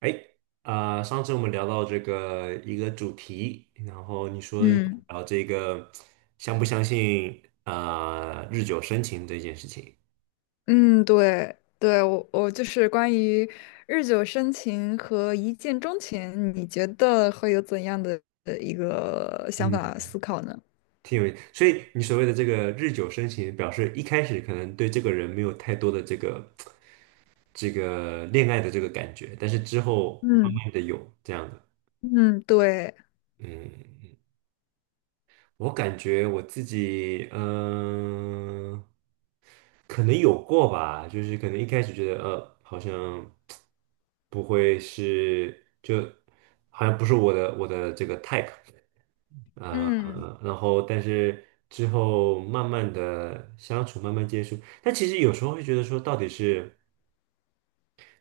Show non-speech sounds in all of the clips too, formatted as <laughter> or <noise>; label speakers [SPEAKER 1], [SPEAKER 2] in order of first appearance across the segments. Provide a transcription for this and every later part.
[SPEAKER 1] 哎，啊、上次我们聊到这个一个主题，然后你说
[SPEAKER 2] 嗯
[SPEAKER 1] 聊这个相不相信啊、日久生情这件事情。
[SPEAKER 2] 嗯，对对，我就是关于日久生情和一见钟情，你觉得会有怎样的一个想
[SPEAKER 1] 嗯，
[SPEAKER 2] 法思考呢？
[SPEAKER 1] 挺有。所以你所谓的这个日久生情，表示一开始可能对这个人没有太多的这个恋爱的这个感觉，但是之后慢
[SPEAKER 2] 嗯。
[SPEAKER 1] 慢的有这样的。
[SPEAKER 2] 嗯，对，
[SPEAKER 1] 嗯我感觉我自己，可能有过吧，就是可能一开始觉得，好像不会是，就好像不是我的这个 type。
[SPEAKER 2] 嗯。
[SPEAKER 1] 呃，然后但是之后慢慢的相处，慢慢接触，但其实有时候会觉得说，到底是。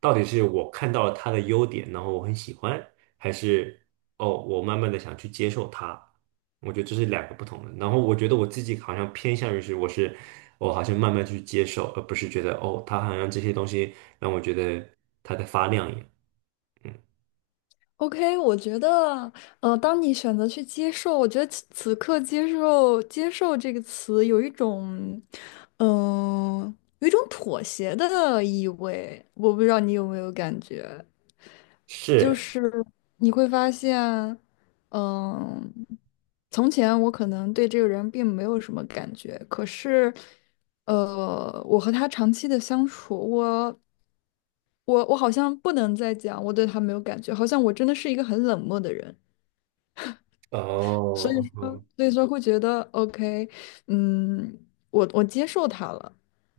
[SPEAKER 1] 到底是我看到了他的优点，然后我很喜欢，还是哦，我慢慢的想去接受他？我觉得这是两个不同的。然后我觉得我自己好像偏向于是，我是我好像慢慢去接受，而不是觉得哦，他好像这些东西让我觉得他在发亮一样。嗯，
[SPEAKER 2] OK,我觉得，当你选择去接受，我觉得此刻接受“接受”这个词有一种，有一种妥协的意味。我不知道你有没有感觉？就
[SPEAKER 1] 是
[SPEAKER 2] 是你会发现，嗯，从前我可能对这个人并没有什么感觉，可是，我和他长期的相处，我好像不能再讲我对他没有感觉，好像我真的是一个很冷漠的人。所
[SPEAKER 1] 哦，
[SPEAKER 2] 以说，
[SPEAKER 1] 嗯
[SPEAKER 2] 所以说会觉得 OK,嗯，我接受它了，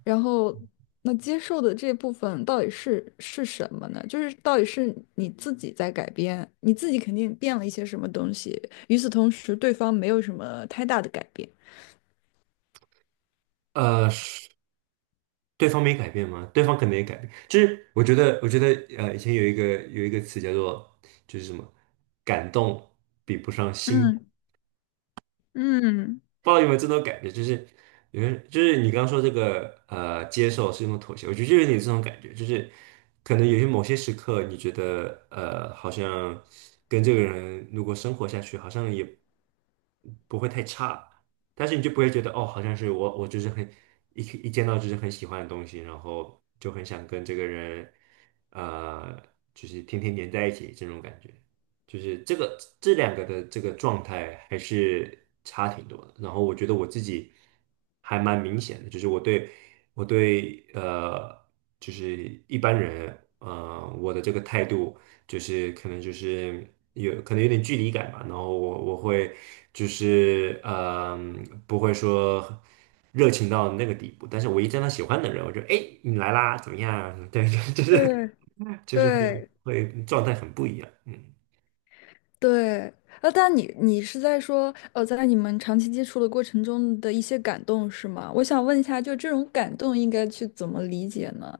[SPEAKER 2] 然后那接受的这部分到底是什么呢？就是到底是你自己在改变，你自己肯定变了一些什么东西，与此同时，对方没有什么太大的改变。
[SPEAKER 1] 呃，是对方没改变吗？对方可能也改变。就是我觉得，呃，以前有一个词叫做就是什么感动比不上心。
[SPEAKER 2] 嗯嗯，
[SPEAKER 1] 不知道有没有这种感觉，就是有没有就是你刚刚说这个接受是一种妥协，我觉得就有点这种感觉，就是可能有些某些时刻，你觉得好像跟这个人如果生活下去，好像也不会太差，但是你就不会觉得哦，好像是我就是很一见到就是很喜欢的东西，然后就很想跟这个人呃，就是天天黏在一起这种感觉。就是这个这两个的这个状态还是差挺多的。然后我觉得我自己还蛮明显的，就是我对就是一般人我的这个态度就是可能就是有可能有点距离感吧。然后我会就是不会说。热情到那个地步，但是我一见到喜欢的人，我就哎，诶你来啦，怎么样啊？对，<laughs> 就是
[SPEAKER 2] 对
[SPEAKER 1] 就是会
[SPEAKER 2] 对，
[SPEAKER 1] 会状态很不一样，嗯。
[SPEAKER 2] 对，但你是在说，呃，在你们长期接触的过程中的一些感动是吗？我想问一下，就这种感动应该去怎么理解呢？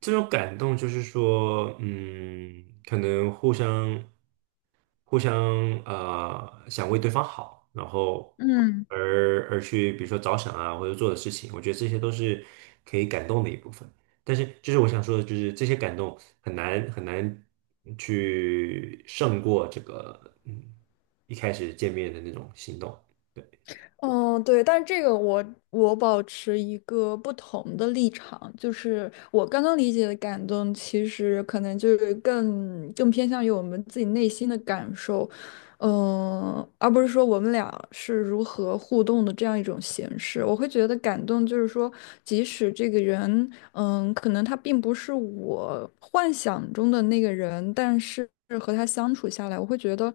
[SPEAKER 1] 这种感动就是说，嗯，可能互相想为对方好，然后
[SPEAKER 2] 嗯
[SPEAKER 1] 而去比如说着想啊，或者做的事情，我觉得这些都是可以感动的一部分。但是就是我想说的，就是这些感动很难很难去胜过这个一开始见面的那种心动。对，
[SPEAKER 2] 嗯，对，但是这个我保持一个不同的立场，就是我刚刚理解的感动，其实可能就是更偏向于我们自己内心的感受，嗯，而不是说我们俩是如何互动的这样一种形式。我会觉得感动就是说，即使这个人，嗯，可能他并不是我幻想中的那个人，但是和他相处下来，我会觉得。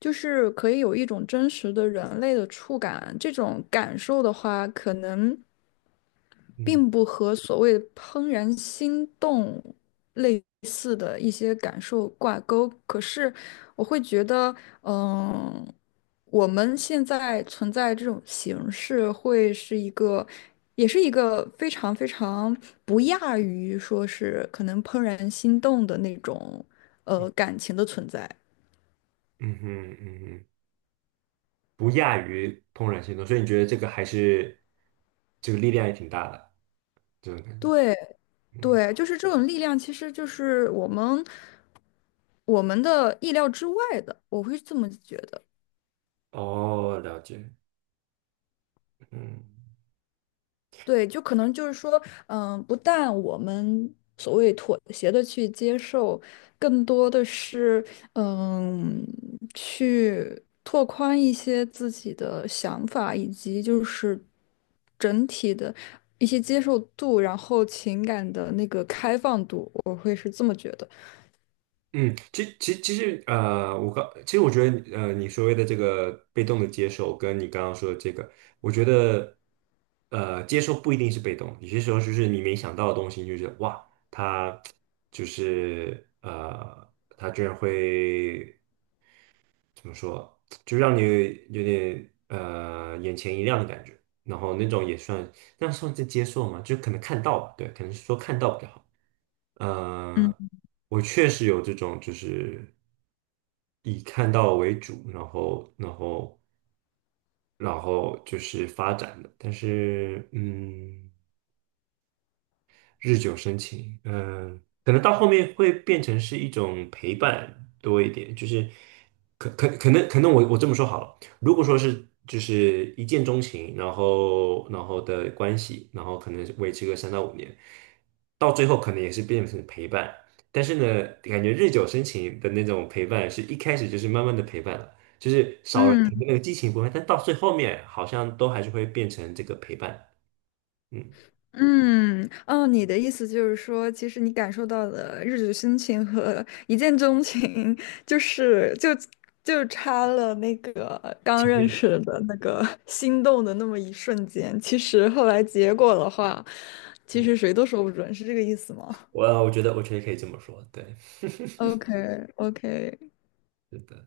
[SPEAKER 2] 就是可以有一种真实的人类的触感，这种感受的话，可能
[SPEAKER 1] 嗯
[SPEAKER 2] 并不和所谓的怦然心动类似的一些感受挂钩。可是我会觉得，嗯，我们现在存在这种形式，会是一个，也是一个非常非常不亚于说是可能怦然心动的那种，感情的存在。
[SPEAKER 1] 嗯哼嗯哼。不亚于怦然心动，所以你觉得这个还是这个力量也挺大的这种感觉。
[SPEAKER 2] 对，对，就是这种力量，其实就是我们的意料之外的，我会这么觉得。
[SPEAKER 1] 哦，了解，嗯
[SPEAKER 2] 对，就可能就是说，嗯，不但我们所谓妥协的去接受，更多的是，嗯，去拓宽一些自己的想法，以及就是整体的一些接受度，然后情感的那个开放度，我会是这么觉得。
[SPEAKER 1] 嗯，其实我刚其实我觉得你所谓的这个被动的接受，跟你刚刚说的这个，我觉得接受不一定是被动，有些时候就是你没想到的东西，你就是哇，他就是他居然会。怎么说，就让你有点眼前一亮的感觉，然后那种也算，那算是接受嘛，就可能看到吧，对，可能是说看到比较好。呃，
[SPEAKER 2] 嗯
[SPEAKER 1] 我确实有这种，就是以看到为主，然后就是发展的，但是嗯。日久生情，嗯，可能到后面会变成是一种陪伴多一点，就是可能我这么说好了，如果说是就是一见钟情，然后的关系，然后可能维持个3到5年，到最后可能也是变成陪伴，但是呢，感觉日久生情的那种陪伴是一开始就是慢慢的陪伴了，就是少了前
[SPEAKER 2] 嗯。
[SPEAKER 1] 面那个激情部分，但到最后面好像都还是会变成这个陪伴。嗯，
[SPEAKER 2] 嗯，哦，你的意思就是说，其实你感受到的日久生情和一见钟情，就是就就差了那个刚
[SPEAKER 1] 前
[SPEAKER 2] 认
[SPEAKER 1] 面。
[SPEAKER 2] 识的那个心动的那么一瞬间。其实后来结果的话，其
[SPEAKER 1] 嗯。
[SPEAKER 2] 实谁都说不准，是这个意思吗
[SPEAKER 1] 我觉得可以这么说，对，<laughs>
[SPEAKER 2] ？OK，OK，
[SPEAKER 1] 是的。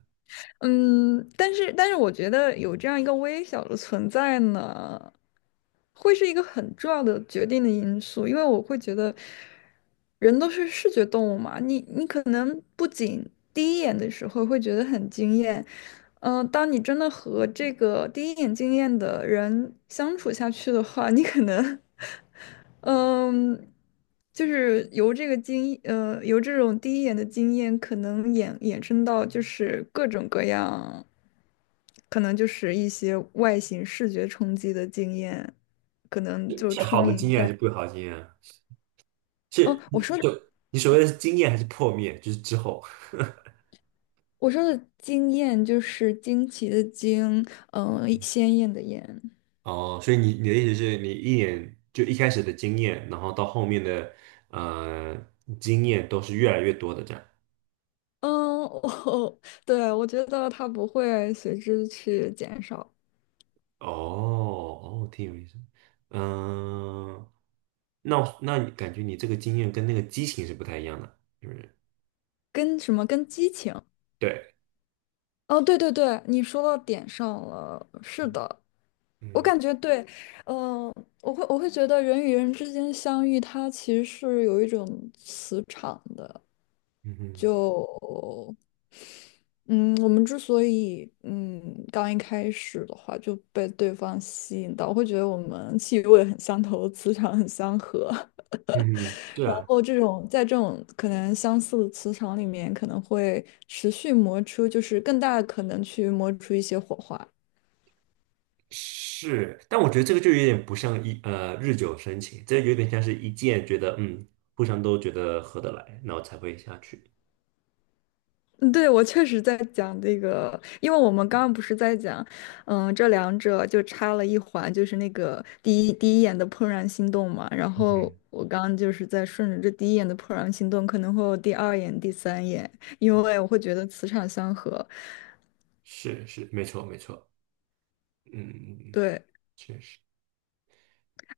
[SPEAKER 2] 嗯，但是我觉得有这样一个微小的存在呢，会是一个很重要的决定的因素，因为我会觉得人都是视觉动物嘛，你可能不仅第一眼的时候会觉得很惊艳，当你真的和这个第一眼惊艳的人相处下去的话，你可能 <laughs> 嗯，就是由这个经，由这种第一眼的经验，可能衍生到就是各种各样，可能就是一些外形视觉冲击的经验，可能就
[SPEAKER 1] 是好
[SPEAKER 2] 充
[SPEAKER 1] 的经
[SPEAKER 2] 盈
[SPEAKER 1] 验还
[SPEAKER 2] 在。
[SPEAKER 1] 是不好的经验啊？
[SPEAKER 2] 哦，
[SPEAKER 1] 是你就你所谓的是经验还是破灭，就是之后
[SPEAKER 2] 我说的惊艳就是惊奇的惊，鲜艳的艳。
[SPEAKER 1] 哦，所以你的意思是你一眼就一开始的经验，然后到后面的呃经验都是越来越多的这样。
[SPEAKER 2] 嗯，我 <laughs> 对我觉得它不会随之去减少，
[SPEAKER 1] 哦哦，挺有意思。嗯、那你感觉你这个经验跟那个激情是不太一样的，是不是？
[SPEAKER 2] 跟什么跟激情。
[SPEAKER 1] 对，
[SPEAKER 2] 哦，对对对，你说到点上了。是
[SPEAKER 1] 嗯
[SPEAKER 2] 的，我
[SPEAKER 1] 嗯
[SPEAKER 2] 感觉对，嗯、我会觉得人与人之间相遇，它其实是有一种磁场的。
[SPEAKER 1] 嗯
[SPEAKER 2] 就嗯，我们之所以刚一开始的话就被对方吸引到，我会觉得我们气味很相投，磁场很相合。
[SPEAKER 1] 嗯，
[SPEAKER 2] <laughs>
[SPEAKER 1] 是
[SPEAKER 2] 然
[SPEAKER 1] 啊。
[SPEAKER 2] 后这种在这种可能相似的磁场里面，可能会持续磨出，就是更大的可能去磨出一些火花。
[SPEAKER 1] 是，但我觉得这个就有点不像日久生情，这有点像是一见觉得互相都觉得合得来，然后才会下去。
[SPEAKER 2] 嗯，对，我确实在讲这个，因为我们刚刚不是在讲，嗯，这两者就差了一环，就是那个第一眼的怦然心动嘛。然后
[SPEAKER 1] 嗯，
[SPEAKER 2] 我刚刚就是在顺着这第一眼的怦然心动，可能会有第二眼、第三眼，因为我会觉得磁场相合。
[SPEAKER 1] 是是，没错没错，嗯，
[SPEAKER 2] 对，
[SPEAKER 1] 确实。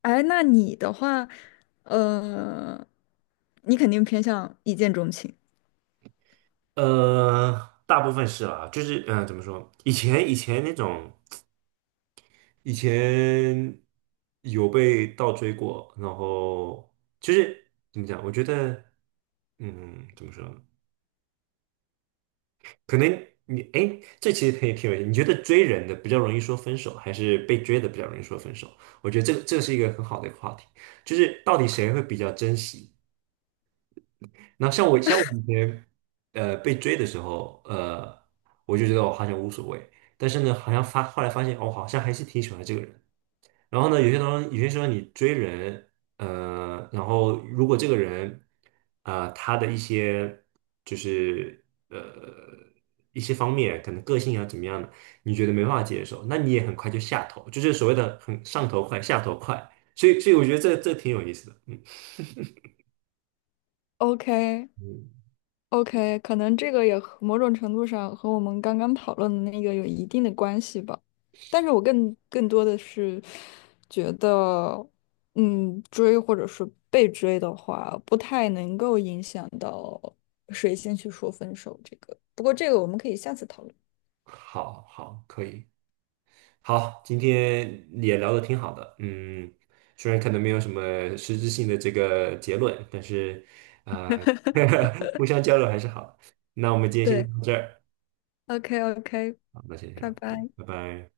[SPEAKER 2] 哎，那你的话，呃，你肯定偏向一见钟情。
[SPEAKER 1] 大部分是啦，就是怎么说？以前那种，以前有被倒追过，然后就是怎么讲？我觉得，嗯，怎么说？可能你哎，诶这其实可以挺有意思。你觉得追人的比较容易说分手，还是被追的比较容易说分手？我觉得这是一个很好的一个话题，就是到底谁会比较珍惜？那像我以前被追的时候，我就觉得我好像无所谓，但是呢，好像后来发现，我、好像还是挺喜欢这个人。然后呢，有些当中有些时候你追人，然后如果这个人，他的一些就是呃一些方面，可能个性啊怎么样的，你觉得没办法接受，那你也很快就下头，就是所谓的很上头快，下头快。所以我觉得这挺有意思的，嗯
[SPEAKER 2] OK，
[SPEAKER 1] 嗯，
[SPEAKER 2] OK，可能这个也和某种程度上和我们刚刚讨论的那个有一定的关系吧，但是我更多的是觉得，嗯，追或者是被追的话，不太能够影响到谁先去说分手这个。不过这个我们可以下次讨论。
[SPEAKER 1] 好好可以。好，今天也聊得挺好的，嗯，虽然可能没有什么实质性的这个结论，但是啊，<laughs> 互相交流还是好的。那我们今天先
[SPEAKER 2] 对
[SPEAKER 1] 到这儿，
[SPEAKER 2] ，OK OK,
[SPEAKER 1] 好，那先这
[SPEAKER 2] 拜
[SPEAKER 1] 样，嗯，
[SPEAKER 2] 拜。
[SPEAKER 1] 拜拜。